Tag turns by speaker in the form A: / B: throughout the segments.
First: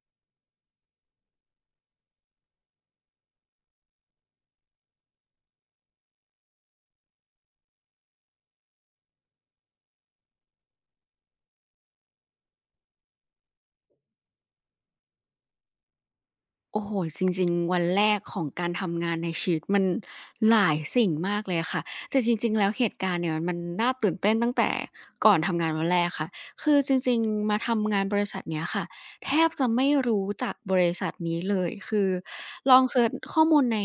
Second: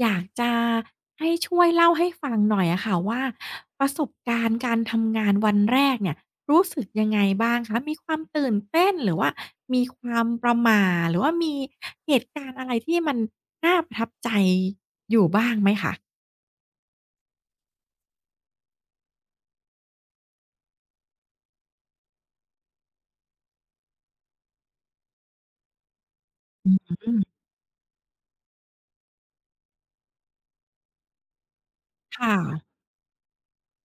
A: อยากจะให้ช่วยเล่าให้ฟังหน่อยอะค่ะว่าประสบการณ์การทำงานวันแรกเนี่ยรู้สึกยังไงบ้างคะมีความตื่นเต้นหรือว่ามีความประหม่าหรือว่ามีเหตุการณ์อะไรที่มันน่าประทับใจอยู่บ้างไหมคะ
B: โอ้โฮจริงๆวันแรกของการทำงานในชีวิตมันหลายสิ่งมากเลยอะค่ะแต่จริงๆแล้วเหตุการณ์เนี่ยมันน่าตื่นเต้นตั้งแต่ก่อนทำงานวันแรกค่ะคือจ
A: อื
B: ริง
A: ม
B: ๆมาทำงานบริษัทเนี้ยค่ะแทบจะไม่รู้จักบริษัทนี้เลยคือ
A: ค่ะ
B: ลองเซิร์ชข้อมูลใน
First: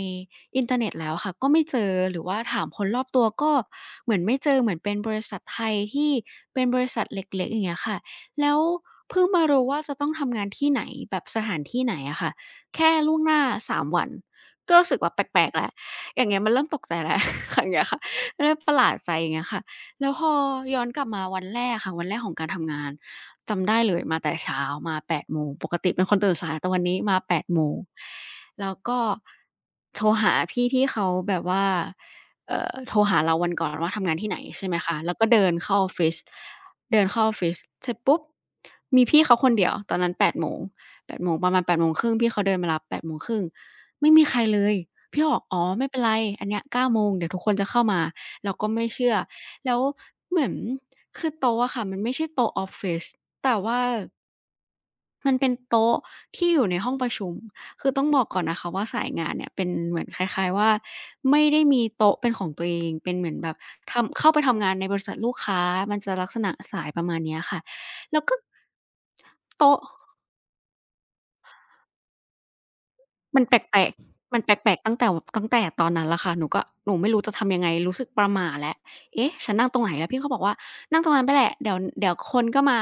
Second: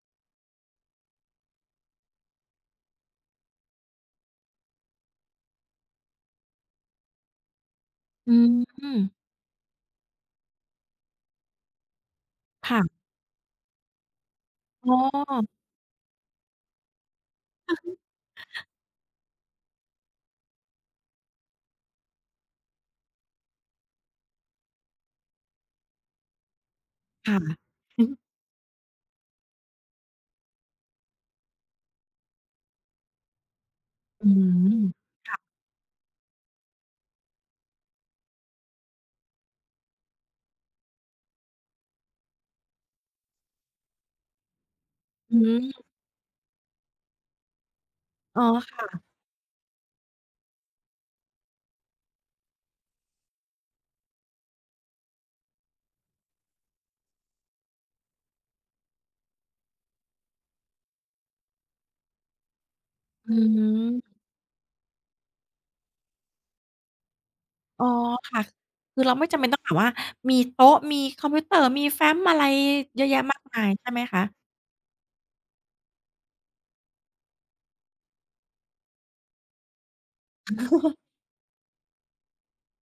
B: อินเทอร์เน็ตแล้วค่ะก็ไม่เจอหรือว่าถามคนรอบตัวก็เหมือนไม่เจอเหมือนเป็นบริษัทไทยที่เป็นบริษัทเล็กๆอย่างเงี้ยค่ะ
A: อื
B: แล้ว
A: ม
B: เพิ่งมารู้ว่าจะต้องทำงานที่ไหนแบบสถานที่ไหนอะค่ะ แค่
A: ค่ะ
B: ล่วงหน้า3วันก็รู้
A: อ๋
B: สึกว่าแปลกๆ
A: อ
B: แล้วอย่างเงี้ยมันเริ่มตกใจแล้ว อย่างเงี้ยค่ะเริ่มประหลาดใจอย่างเงี้ยค่ะแล้วพอย้อนกลับมาวันแรกค่ะวันแรกของการทำงานจำได้เลยมาแต่เช้ามาแปดโมงปกติเป็นคนตื่นสายแต่วันนี้มา8โม
A: ค่ะ
B: งแล้วก็โทรหาพี่ที่เขาแบบว่าโทรหาเราวันก่อนว่าทำงาน
A: อื
B: ที่ไหนใช่ไหม
A: ม
B: คะแล้วก็
A: ค่ะ
B: เดินเข้าออฟฟิศเดินเข้าออฟฟิศเสร็จปุ๊บมีพี่เขาคนเดียวตอนนั้น8โมง แปดโมงประมาณ8่งพี่เขาเดินมารับ8่งไม่มีใครเลยพี่ก็บ
A: อื
B: อกอ๋อ
A: ม
B: ไม่เป็นไรอันเนี้ย9 โมงเดี๋ยวทุกคนจะเข้ามา
A: อ๋อ
B: เราก็ไม่
A: ค่ะ
B: เชื่อแล้วเหมือนคือโต๊ะอะค่ะมันไม่ใช่โต๊ะออฟฟิศแต่ว่ามันเป็นโต๊ะที่อยู่ในห้องประชุมคือต้องบอกก่อนนะคะว่าสายงานเนี่ยเป็นเหมือนคล้ายๆว่าไม่ได้มีโต๊ะเป็นของตัวเองเป็นเหมื
A: อื
B: อนแบบ
A: ม
B: ทำเข้าไปทำงานในบริษัทลูกค้ามันจะลักษณะสายประมาณเนี้ยค่ะ
A: อ๋อ
B: แล้วก็
A: ค่ะคือเราไม่จำเป็นต้องแบบ
B: โต๊ะ
A: ว่ามีโต๊ะมีคอมพิวเตอร์มีแฟ้มอะไรเยอะแยะ
B: มั
A: มาก
B: นแป
A: มาย
B: ล
A: ใช่
B: ก
A: ไหมคะ
B: ๆมันแปลกๆตั้งแต่ตอนนั้นแหละค่ะหนูไม่รู้จะทำยังไงรู้สึกประหม่าแล้วเอ๊ะฉันนั่งตรงไหนแล้วพี่เขาบอกว่านั่งตรงนั้นไปแหละเดี๋ยวคนก็มา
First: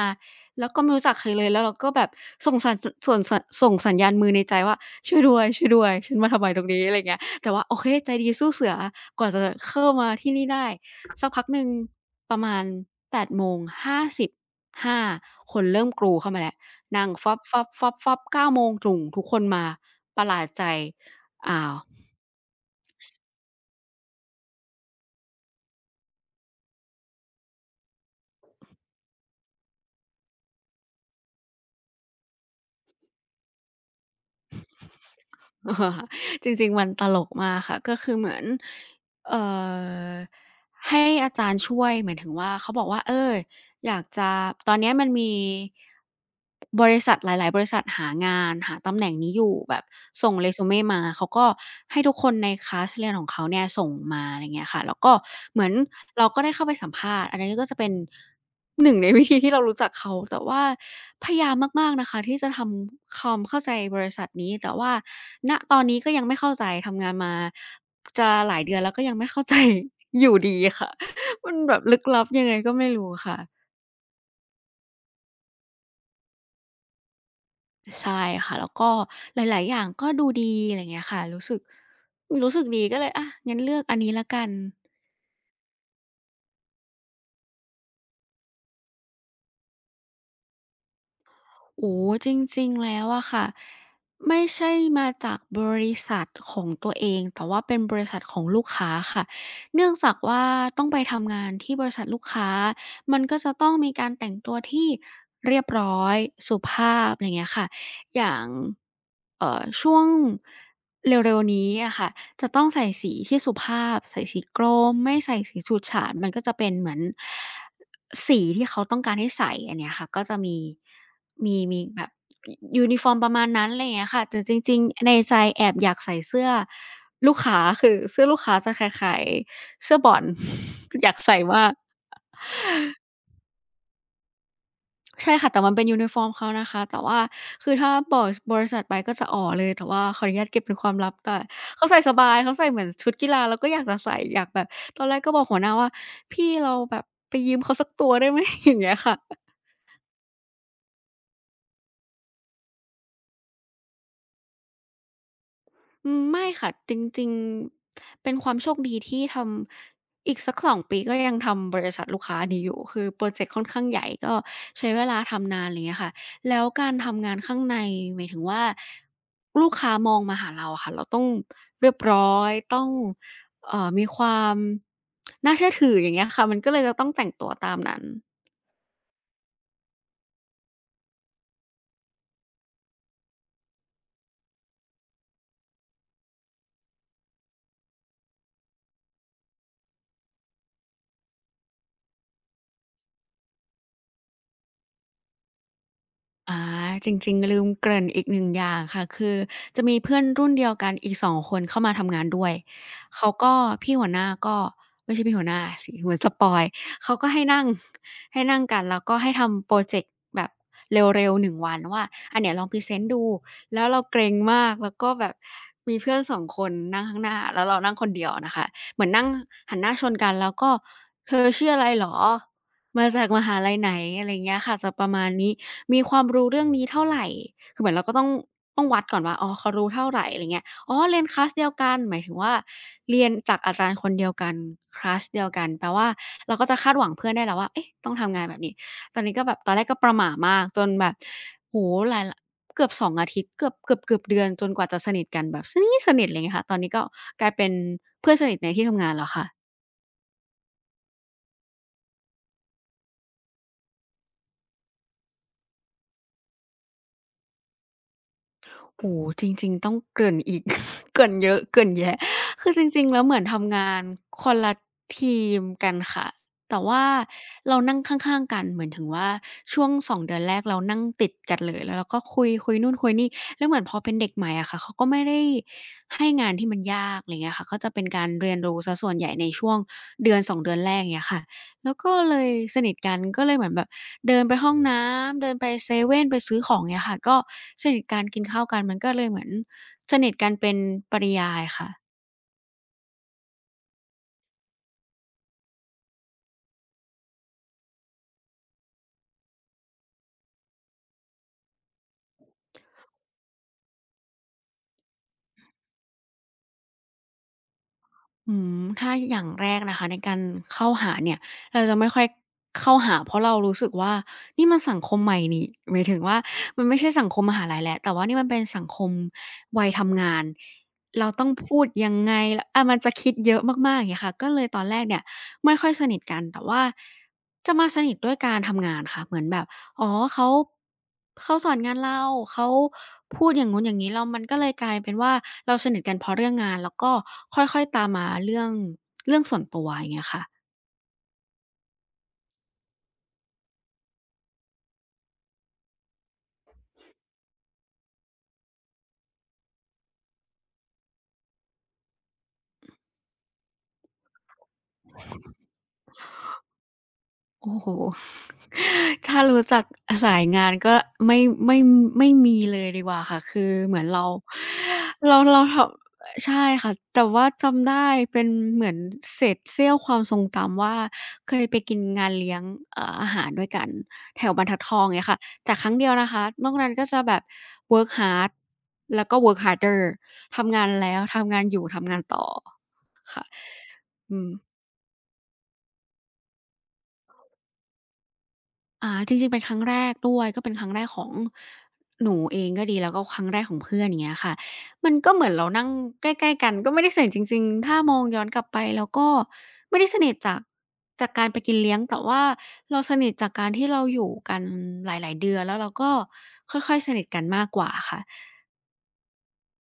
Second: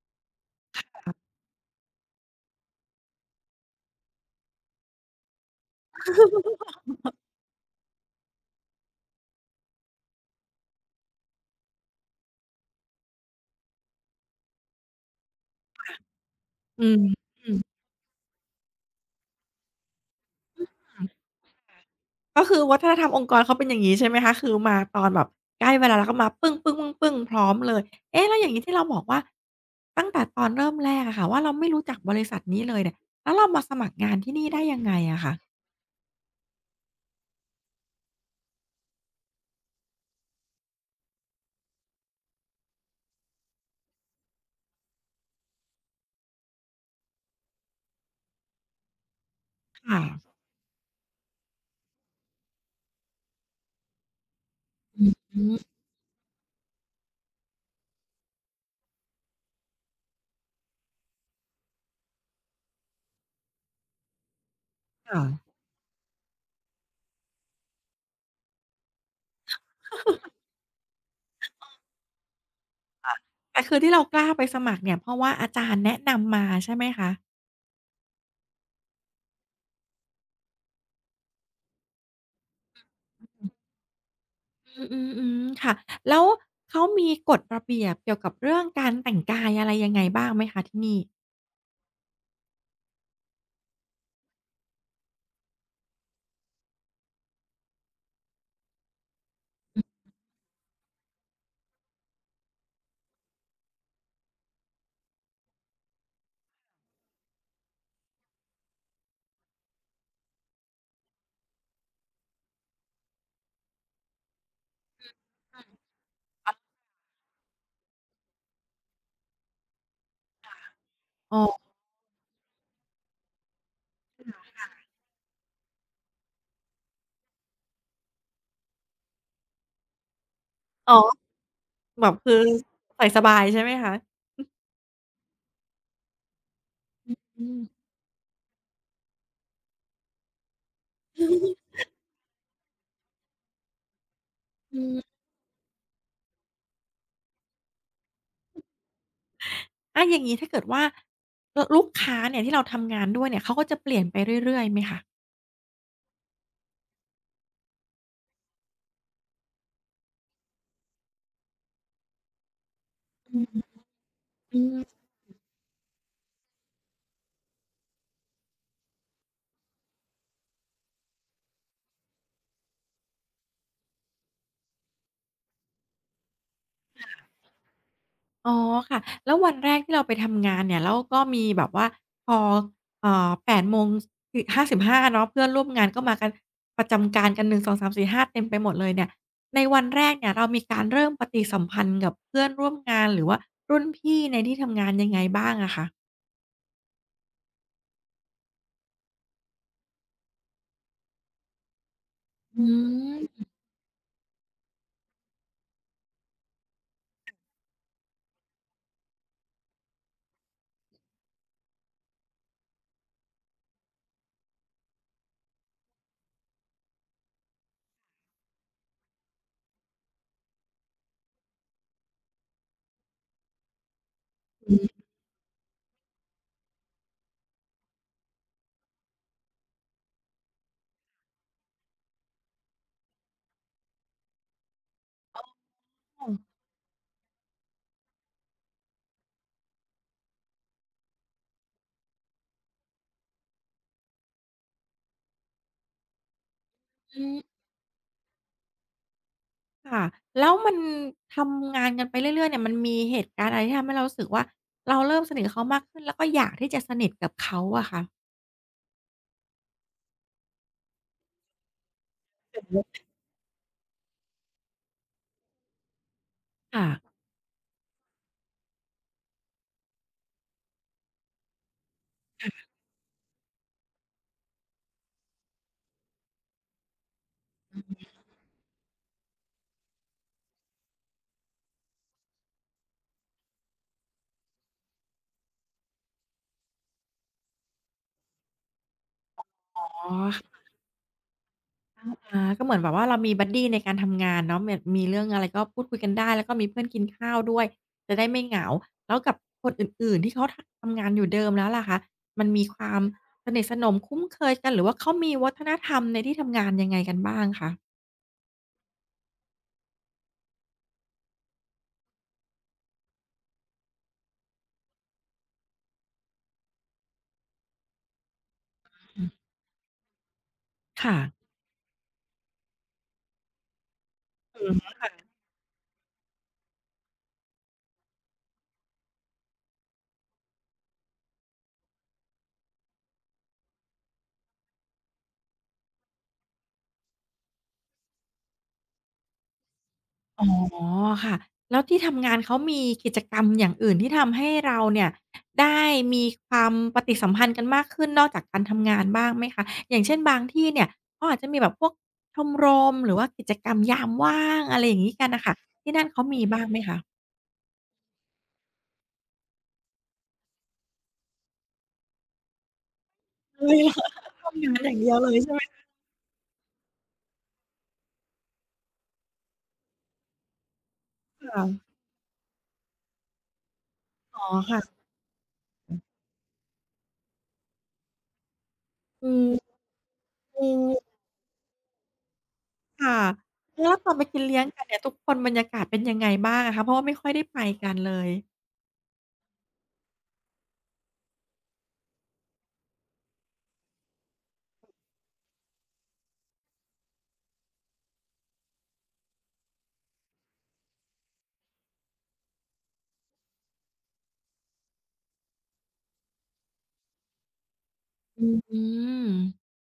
B: แล้ว
A: ค
B: ก็ไม่รู้จั
A: ่ะ
B: กใครเลยแล้วเราก็แบบส่งสัญสส่วนสส่งสัญญาณมือในใจว่าช่วยด้วยช่วยด้วยฉันมาทำไมตรงนี้อะไรอย่างเงี้ยแต่ว่าโอเคใจดีสู้เสือกว่าจะเข้ามาที่นี่ได้สักพักหนึ่งประมาณแปดโมงห้าสิบห้าคนเริ่มกรูเข้ามาแล้ว
A: อืม
B: นั่ง
A: อื
B: ฟ
A: ม
B: ้บ9โมงตรุ่งทุกคนมาประหลาดใจอ้าว
A: ก็คือวัฒนธรรมองค์กรเขาเป็นอย่างงี้ใช่ไหมคะคือมาตอนแบบใกล้เวลาแล้วก็มาปึ้งๆๆๆพร้อมเลยเอ๊ะแล้วอย่างงี้ที่เราบอกว่าตั้งแต่ตอนเริ่มแรกอะค่ะว่าเราไม่รู้จักบริษัทนี้เลยเนี่ยแล้วเรามาสมัครงานที่นี่ได้ยังไงอะคะ
B: จริงๆมันตลกมากค่ะก็คือเหมือนเอ่อให้อาจารย์ช่วยหมายถึงว่าเขาบอกว่าเอออยากจะตอนเนี้ยมันมีบริษัทหลายๆบริษัทหางานหาตำแหน่งนี้อยู่แบบ
A: ค่ะ
B: ส่งเรซูเม่มาเขาก็ให้ทุกคนในคลาสเรียนของเขาเนี่ยส่งมาอะไรเงี้ยค่ะแล้ว
A: อื
B: ก็
A: อฮึ
B: เหมือนเราก็ได้เข้าไปสัมภาษณ์อันนี้ก็จะเป็น หนึ่งในวิธีที่เรารู้จักเขาแต่ว่าพยายามมากๆนะคะที่จะทำความเข้าใจบริษัทนี้แต่ว่า
A: ค่ะ
B: ณตอนนี้ก็ยังไม่เข้าใจทำงานมาจะหลายเดือนแล้วก็ยังไม่เข้าใจ อยู่ดีค่ะมันแบบลึกลับยังไงก็ไม่รู้ค่ะ
A: แต่คือที่เรากล้าไปสมัครเนี่ยเพราะว่าอาจารย์แนะนำมาใช่ไหมคะ
B: ใช่ค่ะแล้วก็หลายๆอย่างก็ดูดีอะไรอย่างเงี้ยค่ะรู้สึกดีก็เลยอะงั้นเลือกอันนี้แล้วกัน
A: อืมอืมอืมค่ะแล้วเขามีกฎระเบียบเกี่ยวกับเรื่องการแต่งกายอะไรยังไงบ้างไหมคะที่นี่
B: โอ้โฮจริงๆแล้วอะค่ะไม่ใช่มาจากบริษัทของตัวเองแต่ว่าเป็นบริษัทของลูกค้าค่ะเนื่องจากว่าต้องไปทำงานที่บริษัทลูกค้ามันก็จะต้องมีการแต่งตัวที่เรียบร้อยสุภาพอะไรเงี้ยค่ะอย่างช่วงเร็วๆนี้อะค่ะจะต้องใส่สีที่สุภาพใส่สีกรมไม่ใส่สีฉูดฉาดมันก็จะเป็นเหมือน สีที่เขาต้องการให้ใส่อันเนี้ยค่ะก็จะมี
A: อ๋อ
B: มีแบบยูนิฟอร์มประมาณนั้นไรเงี้ยค่ะแต่จริงๆในใจแอบอยากใส่เสื้อลูกค้าคือเสื้อลูกค้าจะคล้ายๆเสื้อบอล
A: อ๋
B: อยาก
A: อ
B: ใส่มาก
A: แบบคือใส่สบายใช่ไหมคะ
B: ใช่ค่ะแต่มันเป็นยูนิฟอร์มเขานะคะแต่ว่า
A: อืม
B: คือถ้าบอกบริษัทไปก็จะอ๋อเลยแต่ว่าขออนุญาตเก็บเป็นความลับแต่ เขาใส่สบายเขาใส่เหมือนชุดกีฬาเราก็อยากจะใส่อยากแบบ
A: อืม
B: ตอนแรกก็บอกหัวหน้าว่าพี่เราแบบไปยืมเขาสักตัวได้ไหม อย่างเงี้ยค่ะ
A: แล้วอย่างงี้ถ้าเกิดว่าลลูกค้าเนี่ยที่เราทำงานด้วยเนี่ยเขาก็จะเปลี่ยนไปเรื่อยๆไหมคะ
B: ไม่ค่ะจริงๆเป็นความโชคดีที่ทำอีกสัก2ปีก็ยังทำบริษัทลูกค้านี้อยู่คือพรอ
A: อื
B: เจ
A: ม
B: กต์ค่อนข้างใหญ่ก็
A: อืม
B: ใช้เวลาทำนานไรเงี้ยค่ะแล้วการทำงานข้างในหมายถึงว่าลูกค้ามองมาหาเราอะค่ะเราต้องเรียบร้อยต้องมีความน่าเชื่อถืออย่างเงี้ยค่ะมันก็เลยจะต้องแต่งตัวตามนั้น
A: อ๋อค่ะแล้ววันแรกที่เราไปทำงานเนี่ยแล้วก็มีแบบว่าพอแปดโมงคือ55เนาะเพื่อนร่วมงานก็มากันประจำการกันหนึ่งสองสามสี่ห้าเต็มไปหมดเลยเนี่ยในวันแรกเนี่ยเรามีการเริ่มปฏิสัมพันธ์กับเพื่อนร่วมงานหรือว่ารุ่นพี่ในที่ทำงานยังไงบ้างอะคะ
B: อาจริงๆลืมเกริ่นอีกหนึ่งอย่างค่ะคือจะมีเพื่อนรุ่นเดียวกันอีกสองคนเข้ามาทำงานด้วย
A: อืม
B: เขาก็พี่หัวหน้าก็ไม่ใช่พี่หัวหน้าสิเหมือนสปอยล์เขาก็ให้นั่ง ให้นั่งกันแล้วก็ให้ทำพรอเจกต์แบบเร็วๆหนึ่งวันว่าอ่เนี่ยลองพรีเซนต์ดูแล้วเราเกรงมากแล้วก็แบบมีเพื่อนสองคนนั่งข้างหน้าแล้วเรานั่งคนเดียวอะนะคะเหมือนนั่งหันหน้าชนกันแล้วก็เธอชื่ออะไรเหรอ มาจากมหาลัยไหนอะไรเงี้ย
A: อื
B: ค่ะจะป
A: ม
B: ระมาณนี้มีความรู้เรื่องนี้เท่าไรคือเหมือนเราก็ต้องต้องวัดก่อนว่าอ๋อเขารู้เท่าไรอะไรเงี้ยอ๋อเรียนคลาสเดียวกันหมายถึงว่าเรียนจากอาจารย์คนเดียวกันคลาสเดียวกันแปลว่าเราก็จะคาดหวังเพื่อนได้แล้วว่าเอ๊ะต้องทำงานแบบนี้ตอนนี้ก็แบบตอนแรกก็ประหม่ามากจนแบบโอ้โฮหลายลเกือบ2องอาทิตย์เกือบๆเดือนจนกว่าจะสนิทกันแบบสนิทๆอะไรเงี้ยค่ะตอนนี้ก็
A: อื
B: กลาย
A: ม
B: เป็นเพื่อนสนิทในที่ทำงานแล้วค่ะ
A: ค่ะแล้วมันทำงานกันไปเรื่อยๆเนี่ยมันมีเหตุการณ์อะไรที่ทำให้เรารู้สึกว่าเราเริ่มสนิทกับเขามากขึ้นแล้วก็อยากที่จะสนิทกับเขาอะคะ
B: โอ้โฮจริงๆต้องเกริ่นอีก เกริ่นเยอะเกริ่นแยะคือจริงๆแล้วเหมือนทำงานคนละทีมกันค่ะแต่
A: ค่ะ
B: ว่าเรานั่งข้างๆกันเหมือนถึงว่าช่วง2เดือนแรกเรานั่งติดกันเลยแล้วเราก็คุยนู่นคุยนี่แล้วเหมือนพอเป็นเด็กใหม่อะค่ะเขาก็ไม่ได้ให้งานที่มันยากอะไรเงี้ยค่ะก็จะเป็นการเรียนรู้เสียส่วนใหญ่ในช่วง2เดือนแรกอย่างเงี้ยค่ะแล้วก็เลยสนิทกันก็เลยเหมือนแบบ เดินไปห้องน้ำ เดินไปเซเว่นไปซื้อของเงี้ยค่ะก็สนิทกันกินข้าวกันมันก็เลยเหมือน
A: อ๋อ
B: สนิทกันเป็นปริยายค่ะ
A: อาก็เหมือนแบบว่าเรามีบัดดีในการทำงานเนาะเหมือนมีเรื่องอะไรก็พูดคุยกันได้แล้วก็มีเพื่อนกินข้าวด้วยจะได้ไม่เหงาแล้วกับคนอื่นๆที่เขาทะทำงานอยู่เดิมแล้วล่ะคะมันมีความสนิทสนมคุ้นเคยกันหรือว่าเขามีวัฒนธรรมในที่ทำงานยังไงกันบ้างคะ
B: ถ้าอย่างแรกนะคะในการเข้าหาเนี่ยเราจะไม่ค่อยเข้าหาเพราะเรารู้สึกว่านี่มันสังคมใหม่นี่หมายถึงว่ามันไม่ใช่สังคมมหาลัยแล้วแต่ว่านี่มันเป็นสังคม
A: อืม
B: วัยทำงาน
A: ค่ะ
B: เราต้องพูดยังไงมันจะคิดเยอะมากๆอย่างเงี้ยค่ะก็เลย
A: อื
B: ตอน
A: ม
B: แรกเนี่ยไม่ค่อยสนิทกันแต่ว่าจะมาสนิทด้วยการทำงานค่ะเหมือนแบบ อ๋อเขาเขาสอนงานเราเขาพูดอย่างนู้นอย่างงี้แล้วมันก็เลยกลายเป็นว่าเราสนิทกันเพราะเรื่องงานแล้วก็ค่อยๆตามมาเรื่องเรื่องส่วนตัวอย่างเงี้ยค่ะ
A: อ๋อค่ะแล้วที่ทำงานเขามีกิจกรรมอย่างอื่นที่ทำให้เราเนี่ยได้มีความปฏิสัมพันธ์กันมากขึ้นนอกจากการทำงานบ้างไหมคะอย่างเช่นบางที่เนี่ยเขาอาจจะมีแบบพวกชมรมหรือว่ากิจกรรมยามว่างอะไรอย่างงี้กันน่ะค่ะที่นั่นเขามีบ้างไหมคะ
B: โอ้โฮ ถ้ารู้จักสายงานก็ไม่ไม่ไม่มีเลยดีกว่าค่ะ คือ
A: เฮ้ย
B: เห
A: เห
B: มื
A: ร
B: อน
A: อกทำงานอย่างเดียวเลยใช่ไห
B: เรา
A: ม
B: ทำใช่ค่ะ แต่ว่าจำได้เป็นเหมือนเศษเสี้ยวความทรงจำว่าเค
A: คะ
B: ยไปกินงานเลี้ยงอาหารด้วยกันแถ
A: อ๋อ
B: วบรรทั
A: ค่ะ
B: ดทองเงี้ยค่ะ แต่ครั้งเดียวนะคะนอกนั้นก็จะแบบ work hard แล้ว
A: อื
B: ก็
A: ม
B: work harder ทำงานแล้วทำงานอยู่ทำงานต่อ
A: ๆค่ะ
B: ค่ะ
A: แล้วตอนไป
B: อื
A: กิน
B: ม
A: เลี้ยงกันเนี่ยทุกคนบรรยากาศเป็นยังไงบ้างอะคะเพราะว่าไม่ค่อยได้ไปกันเลย
B: จริงๆเป็นครั้งแรกด้วยก็เป็นครั้งแรกของหนูเองก็ดีแล้วก็ครั้งแรกของเพื่อนอย่างเงี้ยค่ะมันก็เหมือนเรานั่งใกล้ๆกันก็ไม่ได้สนิทจริงๆถ้ามองย้อนกลับไปเราก็ไม่ได้สนิทจากการไปกินเลี้ยงแต่ว่าเราสนิทจากการที่เราอยู่กันหลายๆเดือนแล้วเราก็ค่อยๆสนิทกันมากกว่าค่ะ
A: อืม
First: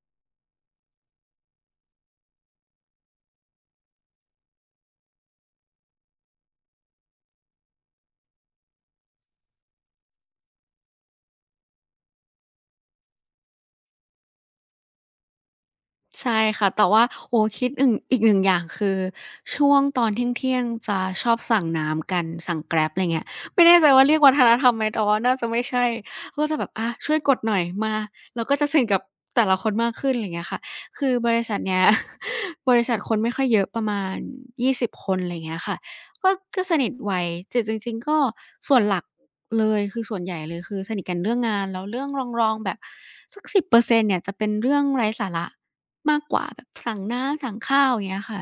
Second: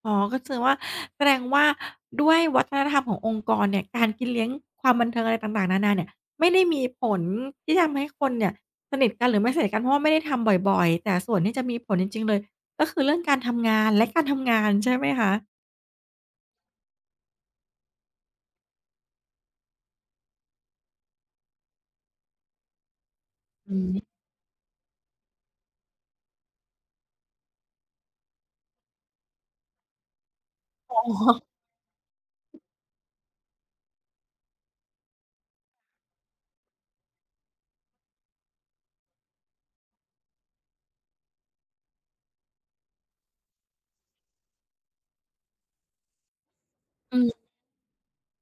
A: อ๋อก็คือว่าแสดงว่าด้วยวัฒนธรรมขององค์กรเนี่ยการกินเลี้ยงความบันเทิงอะไรต่างๆนานาเนี่ยไม่ได้มีผลที่ทำให้คนเนี่ยสนิทกันหรือไม่สนิทกันเพราะว่าไม่ได้ทำบ่อยๆแต่ส่วนที่จะมีผลจริงๆเลยก็คือเรื่องการทำงานและการทำงานใช่ไหมคะ
B: ใช่ค่ะแต่ว่าโอ้คิดอึ่งอีกหนึ่งอย่างคือช่วงตอนเที่ยงๆจะชอบสั่งน้ำกันสั่ง Grab ไรเงี้ยไม่แน่
A: อื
B: ใจว่า
A: ม
B: เรียกวัฒนธรรมไหมแต่ว่าน่าจะไม่ใช่ก็จะแบบช่วยกดหน่อยมาเราก็จะสนิทกับแต่ละคนมากขึ้นไรเงี้ยค่ะ
A: อ๋
B: คือ
A: อ
B: บริษัทเนี้ย บริษัทคนไม่ค่อยเยอะประมาณ20คนไรเงี้ยค่ะก็ก็สนิทไวแต่จริงๆก็ส่วนหลักเลยคือส่วนใหญ่เลยคือสนิทกันเรื่องงานแล้วเรื่องรองๆแบบสัก10%เนี่ยจะเป็นเรื่องไร้สาระ มากกว่าแบบสั่ง
A: อื
B: น้ำสั่งข้าวอย่างเงี้ยค่ะ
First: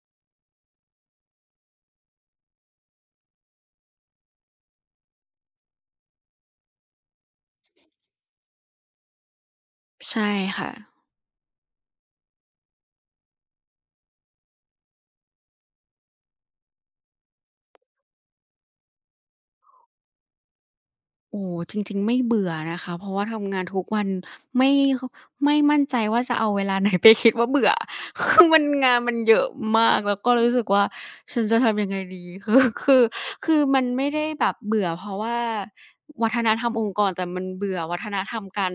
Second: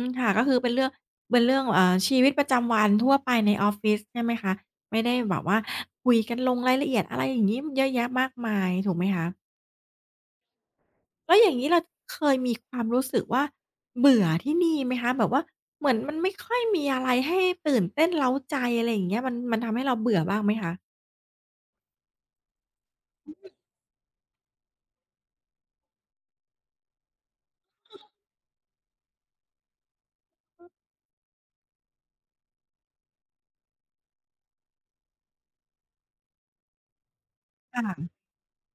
A: มค่ะก็คือเป็นเรื่องเป็นเรื่องอ่าชีวิตประจำวันทั่วไปในออฟฟิศใช่ไหมคะไม่ได้แบบว่าคุยกันลงรายละเอียดอะไรอย่างงี้เยอะแยะมากมายถูกไหมคะ
B: ใช่ค่ะ
A: แล้วอย่างนี้เราเคยมีความรู้สึกว่าเบื่อที่นี่ไหมคะแบบว่าเหมือนมันไม่ค่อยมีอะไรให้ตื่นเต้นเร้าใจอะไรอย่างเงี้ยมันมันทำให้เราเบื่อบ้างไหมคะ
B: โอ้โฮจริงๆไม่เบื่อนะคะเพราะว่าทำงานทุกวันไม่คไม่มั่นใจว่าจะเอาเวลาไหนไปคิดว่าเบื่อ คือมันงานมันเยอะมากแล้วก็รู้สึกว่าฉันจะทำยังไงดี คือมันไม่ได้แบบเบื่อเพราะว่าวัฒนธรรมองค์กรแต่มันเบื่อวัฒน
A: ค่ะ
B: ธรรมการ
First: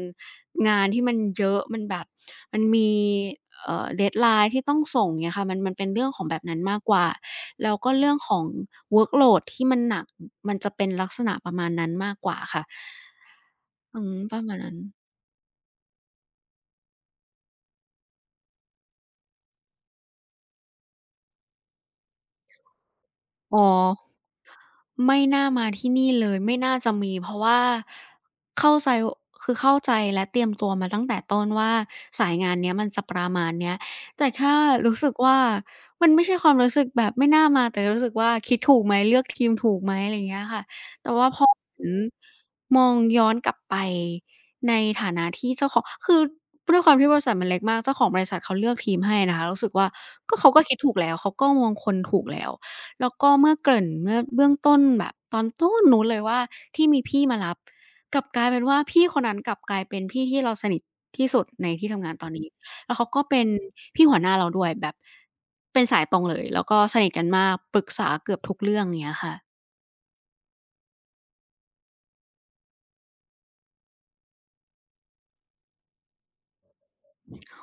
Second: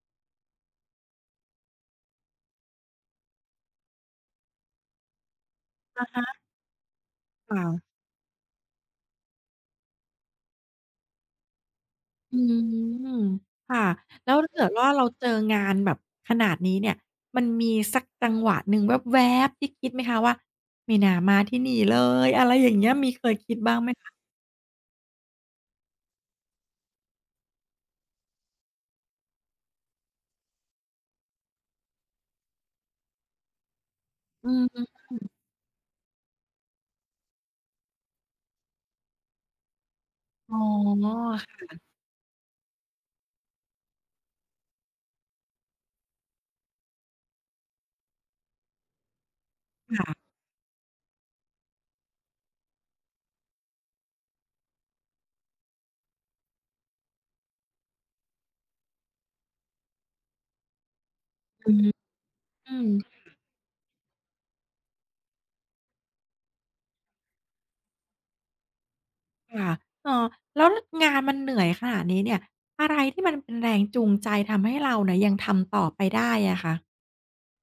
B: งานที่มันเยอะมันแบบมันมีdeadline ที่ต้องส่งเงี้ยค่ะมันเป็นเรื่
A: อะ
B: องของ
A: ฮะ
B: แบบนั้นมากกว่าแล้วก็
A: ค่ะ
B: เรื่องของ workload ที่มันหนักมันจะเป็นลักษณะประมาณนั้นมากก
A: อื
B: ว่าค่ะ
A: มค่ะ
B: อืม
A: แล้
B: ป
A: ว
B: ระ
A: ถ้า
B: มาณ
A: เกิด
B: นั้น
A: ว่าเราเจองานแบบขนาดนี้เนี่ยมันมีสักจังหวะหนึ่งแวบๆที่คิดไหมคะว่าไม่น่ามาที่นี่เลยอะไรอย่างเงี้ยมีเคยคิ
B: อ๋
A: ด
B: อ
A: บ้างไหมคะ
B: ไม่น่ามาที่นี่เลยไม่น่าจะมีเพราะว่าเข้าใจคือเข้าใจและเตรียมตัวมาตั้งแต่ต้นว่าสายงานเนี้ยมันจะประมาณเนี้ยแต่แค่
A: อืม
B: รู้สึกว่ามันไม่ใช่ความรู้สึกแบบไม่น่ามาแต่รู้สึกว่าคิดถูกไหมเลือกทีมถูกไหมอะไรอย่างเงี้ย
A: อ๋อ
B: ค่ะแต่ว่าพออือมองย้อนกลับไปในฐานะที่เจ้าของคือด้วยความที่บริษัทมันเล็กมากเจ้าของบริษัทเขาเลือกทีมให้นะคะรู้สึกว่า
A: ค่ะ
B: ก็เขาก็คิดถูกแล้วเขาก็มองคนถูกแล้ว แล้วก็เมื่อเกริ่นเมื่อเบื้องต้นแบบตอนต้นนู้นเลยว่าที่มีพี่มารับกลับกลายเป็นว่าพี่คนนั้นกลับกลายเป็นพี่ที่เราสนิทที่สุดในที่ทำ
A: อื
B: งานตอนนี้แล้วเขา
A: ม
B: ก็เป็นพี่หัวหน้าเราด้วยแบบเป็นสายตรงเลยแล้วก็สนิทกันมากปรึกษาเกือบทุกเรื่องเงี้ยค่ะ
A: ค่ะเออแล้วงานมันเหนื่อยขนาดนี้เนี่ย อะไรที่มันเป็นแรงจูงใจทำให้เราเนี่ยยังทำต่อไปได้อะคะ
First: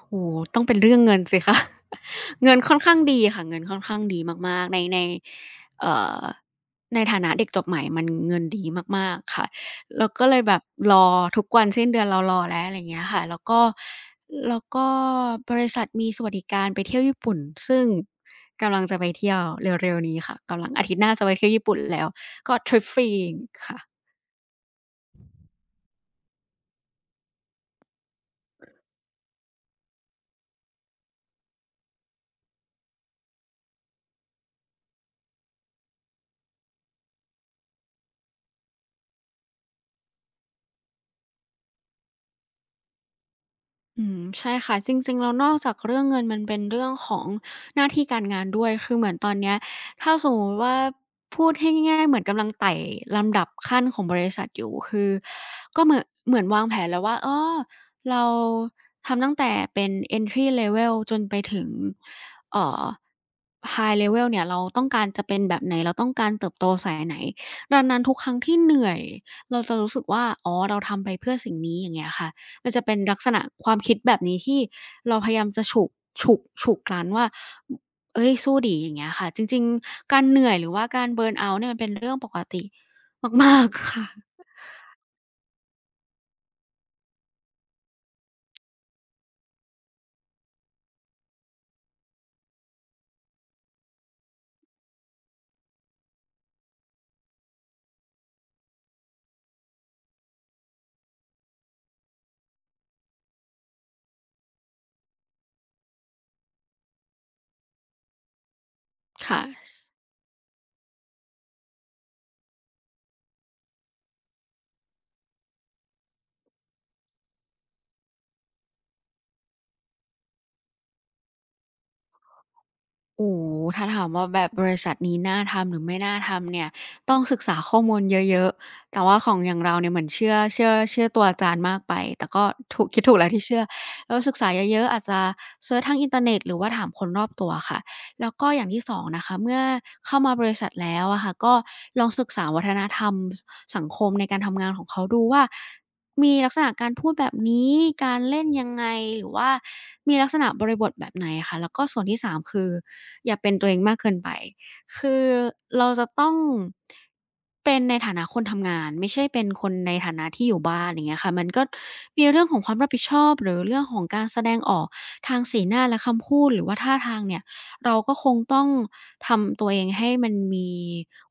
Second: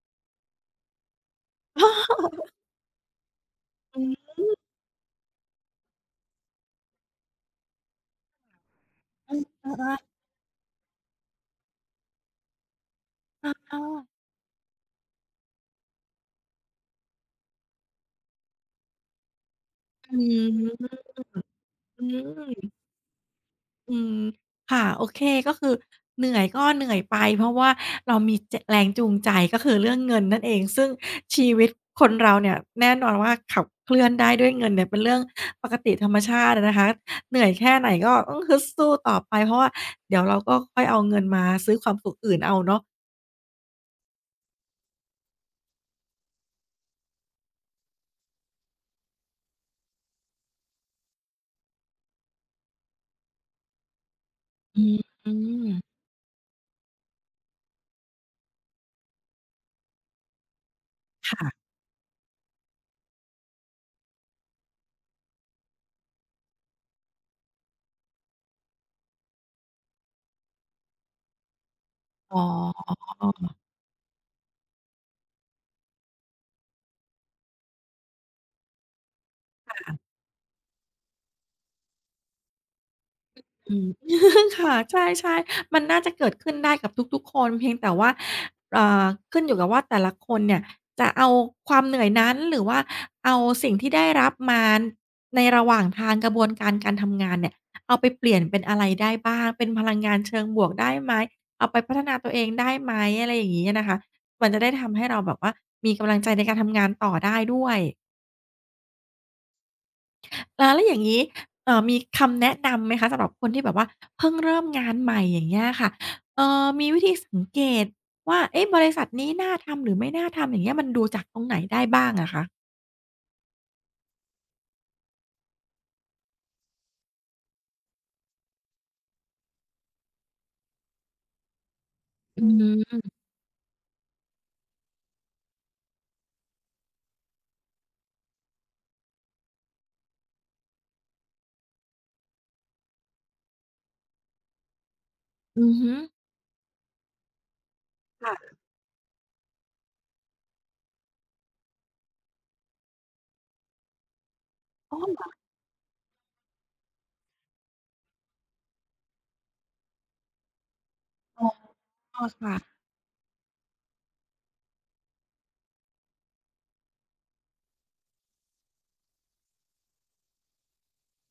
B: โอ้โฮต้องเป็นเรื่องเงินสิคะ
A: ออ
B: เงินค่อนข้างดีค่ะ เงินค่อนข้า
A: อื
B: งดี
A: ม
B: มากๆในเอ่อในฐานะเด็กจบใหม่มันเงินดีมากๆค่ะ
A: เออ
B: เรา
A: ๆ
B: ก็เลยแบบรอทุกวันสิ้นเดือนเรารอแล้วอะไรอย่างเงี้ยค่ะแล้ว
A: ๆ
B: ก็
A: อ
B: แล้วก็บริษัทมีสวัสดิการไปเที่ยวญี่ปุ่น ซึ่งกำลังจะไปเที่ยวเร็วๆ
A: อ
B: นี้
A: อื
B: ค่ะ กำลังอาทิตย์
A: ม
B: หน้าจะไปเที่ยวญี่ปุ่นแล้
A: อื
B: วก็ท
A: ม
B: ริปฟรีค่ะ
A: อืมค่ะโอเคก็คือเหนื่อยก็เหนื่อยไปเพราะว่าเรามีจแรงจูงใจก็คือเรื่องเงินนั่นเองซึ่งชีวิตคนเราเนี่ยแน่นอนว่าขับเคลื่อนได้ด้วยเงินเนี่ยเป็นเรื่องปกติธรรมชาติอะนะคะเหนื่อยแค่ไหนก็ต้องฮึดสู้ต่อไปเพราะว่าเดี๋ยวเราก็ค่อยเอาเงินมาซื้อความสุขอื่นเอาเนาะ
B: อืมใช่ค่ะจริงๆแล้วนอกจากเรื่องเงินมันเป็นเรื่องของหน้าที่การงานด้วยคือเหมือนตอนเนี้ยถ้าสมมุติว่าพูดให้ง่ายๆเหมือนกำลังไต่ลำดับขั้นของบริษัทอยู่
A: อื
B: คือก็เหมื
A: ม
B: อนเหมือนวางแผนแล้วว่าอ้อเราทำตั้งแต่เป็น Entry level จนไปถึง
A: ค่ะ
B: เอ่อ High level เนี่ยเราต้องการจะเป็นแบบไหนเราต้องการเติบโตสายไหนดังนั้นทุกครั้งที่เหนื่อยเราจะรู้สึกว่าอ๋อเราทำไปเพื่อสิ่งนี้อย่างเงี้ยค่ะ
A: อ๋อ
B: มันจะเป็นลักษณะความคิดแบบนี้ที่เราพยายามจะฉุกรั้นว่าเฮ้ยสู้ดิอย่างเงี้ยค่ะจริงๆการเหนื่อยหรือว่าการเบิร์นเอาต์เนี่ยมันเป็นเรื่องปกติมาก
A: อืม
B: ๆค่ะ
A: ค่ะใช่ๆมันน่าจะเกิดขึ้นได้กับทุกๆคนเพียงแต่ว่าเอ่าขึ้นอยู่กับว่าแต่ละคนเนี่ยจะเอาความเหนื่อยนั้นหรือว่าเอาสิ่งที่ได้รับมาในระหว่างทางกระบวนการการทำงานเนี่ยเอาไปเปลี่ยนเป็นอะไรได้บ้างเป็นพลังงานเชิงบวกได้ไหมเอาไปพัฒนาตัวเองได้ไหมอะไรอย่างนี้นะคะมันจะได้ทำให้เราแบบว่ามีกำลังใจในการทำงานต่อได้ด้วย
B: ค่ะ
A: อาแล้วอย่างงี้มีคำแนะนำไหมคะสำหรับคนที่แบบว่าเพิ่งเริ่มงานใหม่อย่างเงี้ยค่ะเอ่อมีวิธีสังเกตว่าเอ๊ะบริษัทนี้น่าทำหรือไม่น่าทำอย่างเงี้ยมันดูจากตรงไหนได้บ้างอะคะ
B: โอ้โฮถ้าถามว่าแบบบริษัทนี้น่าทำหรือไม่น่าทำเนี่ยต้องศึกษาข้อมูลเยอะๆแต่ว่าของอย่างเราเนี่ยเหมือนเชื่อตัวอาจารย์มากไปแต่
A: อ
B: ก็ถูกคิ
A: ืม
B: ดถูกแล้วที่เชื่อแล้วศึกษาเยอะๆอาจจะเซิร์ชทางอินเทอร์เน็ตหรือว่าถามคนรอบตัวค่ะแล้วก็อย่างที่สองนะคะเมื่อเข้ามาบริษัทแล้วอะค่ะก็ลองศึกษาวัฒนธรรมสสังคมในการทำงานของเขาดูว่า
A: อือฮึ
B: มีลักษณะการพูดแบบนี้การเล่น
A: ค่ะ
B: ยังไงหรือว่ามีลักษณะบริบทแบบไหนอะค่ะแล้วก็ส่วนที่สามคืออย่าเป็นตัวเองมากเกินไป
A: อ๋อ
B: คื
A: เหร
B: อ
A: อ
B: เราจะต้องเป็นในฐานะคนทำงานไม่ใช่เป็นคนในฐานะที่อยู่บ้านอย่างเงี้ยค่ะมั
A: อ๋
B: นก็
A: อ
B: มีเรื่องข
A: ค่ะ
B: องความรับผิดชอบหรือเรื่องของการแสดงออกทางสีหน้าและคำพูดหรือว่าท่าทางเนี่ยเราก็คงต้อง ทำตัวเองให้มันมี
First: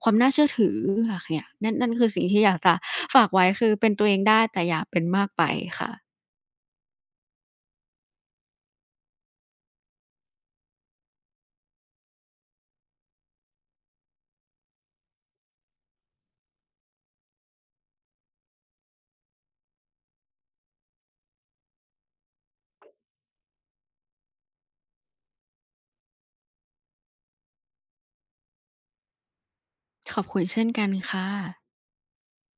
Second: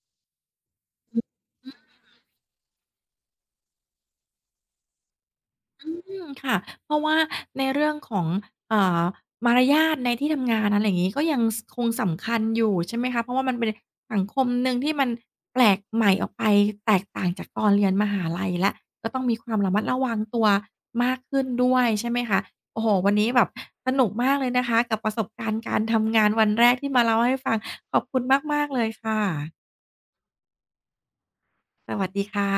B: ความน่าเชื่อถือค่ะ
A: อือ
B: เนี่ยนั่นคือสิ่งที่อยากจะฝากไว้คือเป็นตัวเองได้แต่อย่าเป็นมากไปค่ะ
A: อืมค่ะ เพราะว่าในเรื่องของเอ่อมารยาทในที่ทำงานอะไรอย่างงี้ก็ยังสคงสำคัญอยู่ใช่ไหมคะ เพราะว่ามันเป็นสังคมหนึ่งที่มันแปลกใหม่ออกไปแตกต่างจากตอนเรียนมหาลัยแล้วก็ต้องมีความระมัดระวังตัวมากขึ้นด้วยใช่ไหมคะโอ้โฮวันนี้แบบสนุกมากเลยนะคะกับประสบการณ์การทำงานวันแรกที่มาเล่าให้ฟังขอบคุณมากๆเลยค่ะ
B: ขอบคุณเช่นกันค่ะ
A: สวัสดีค่ะ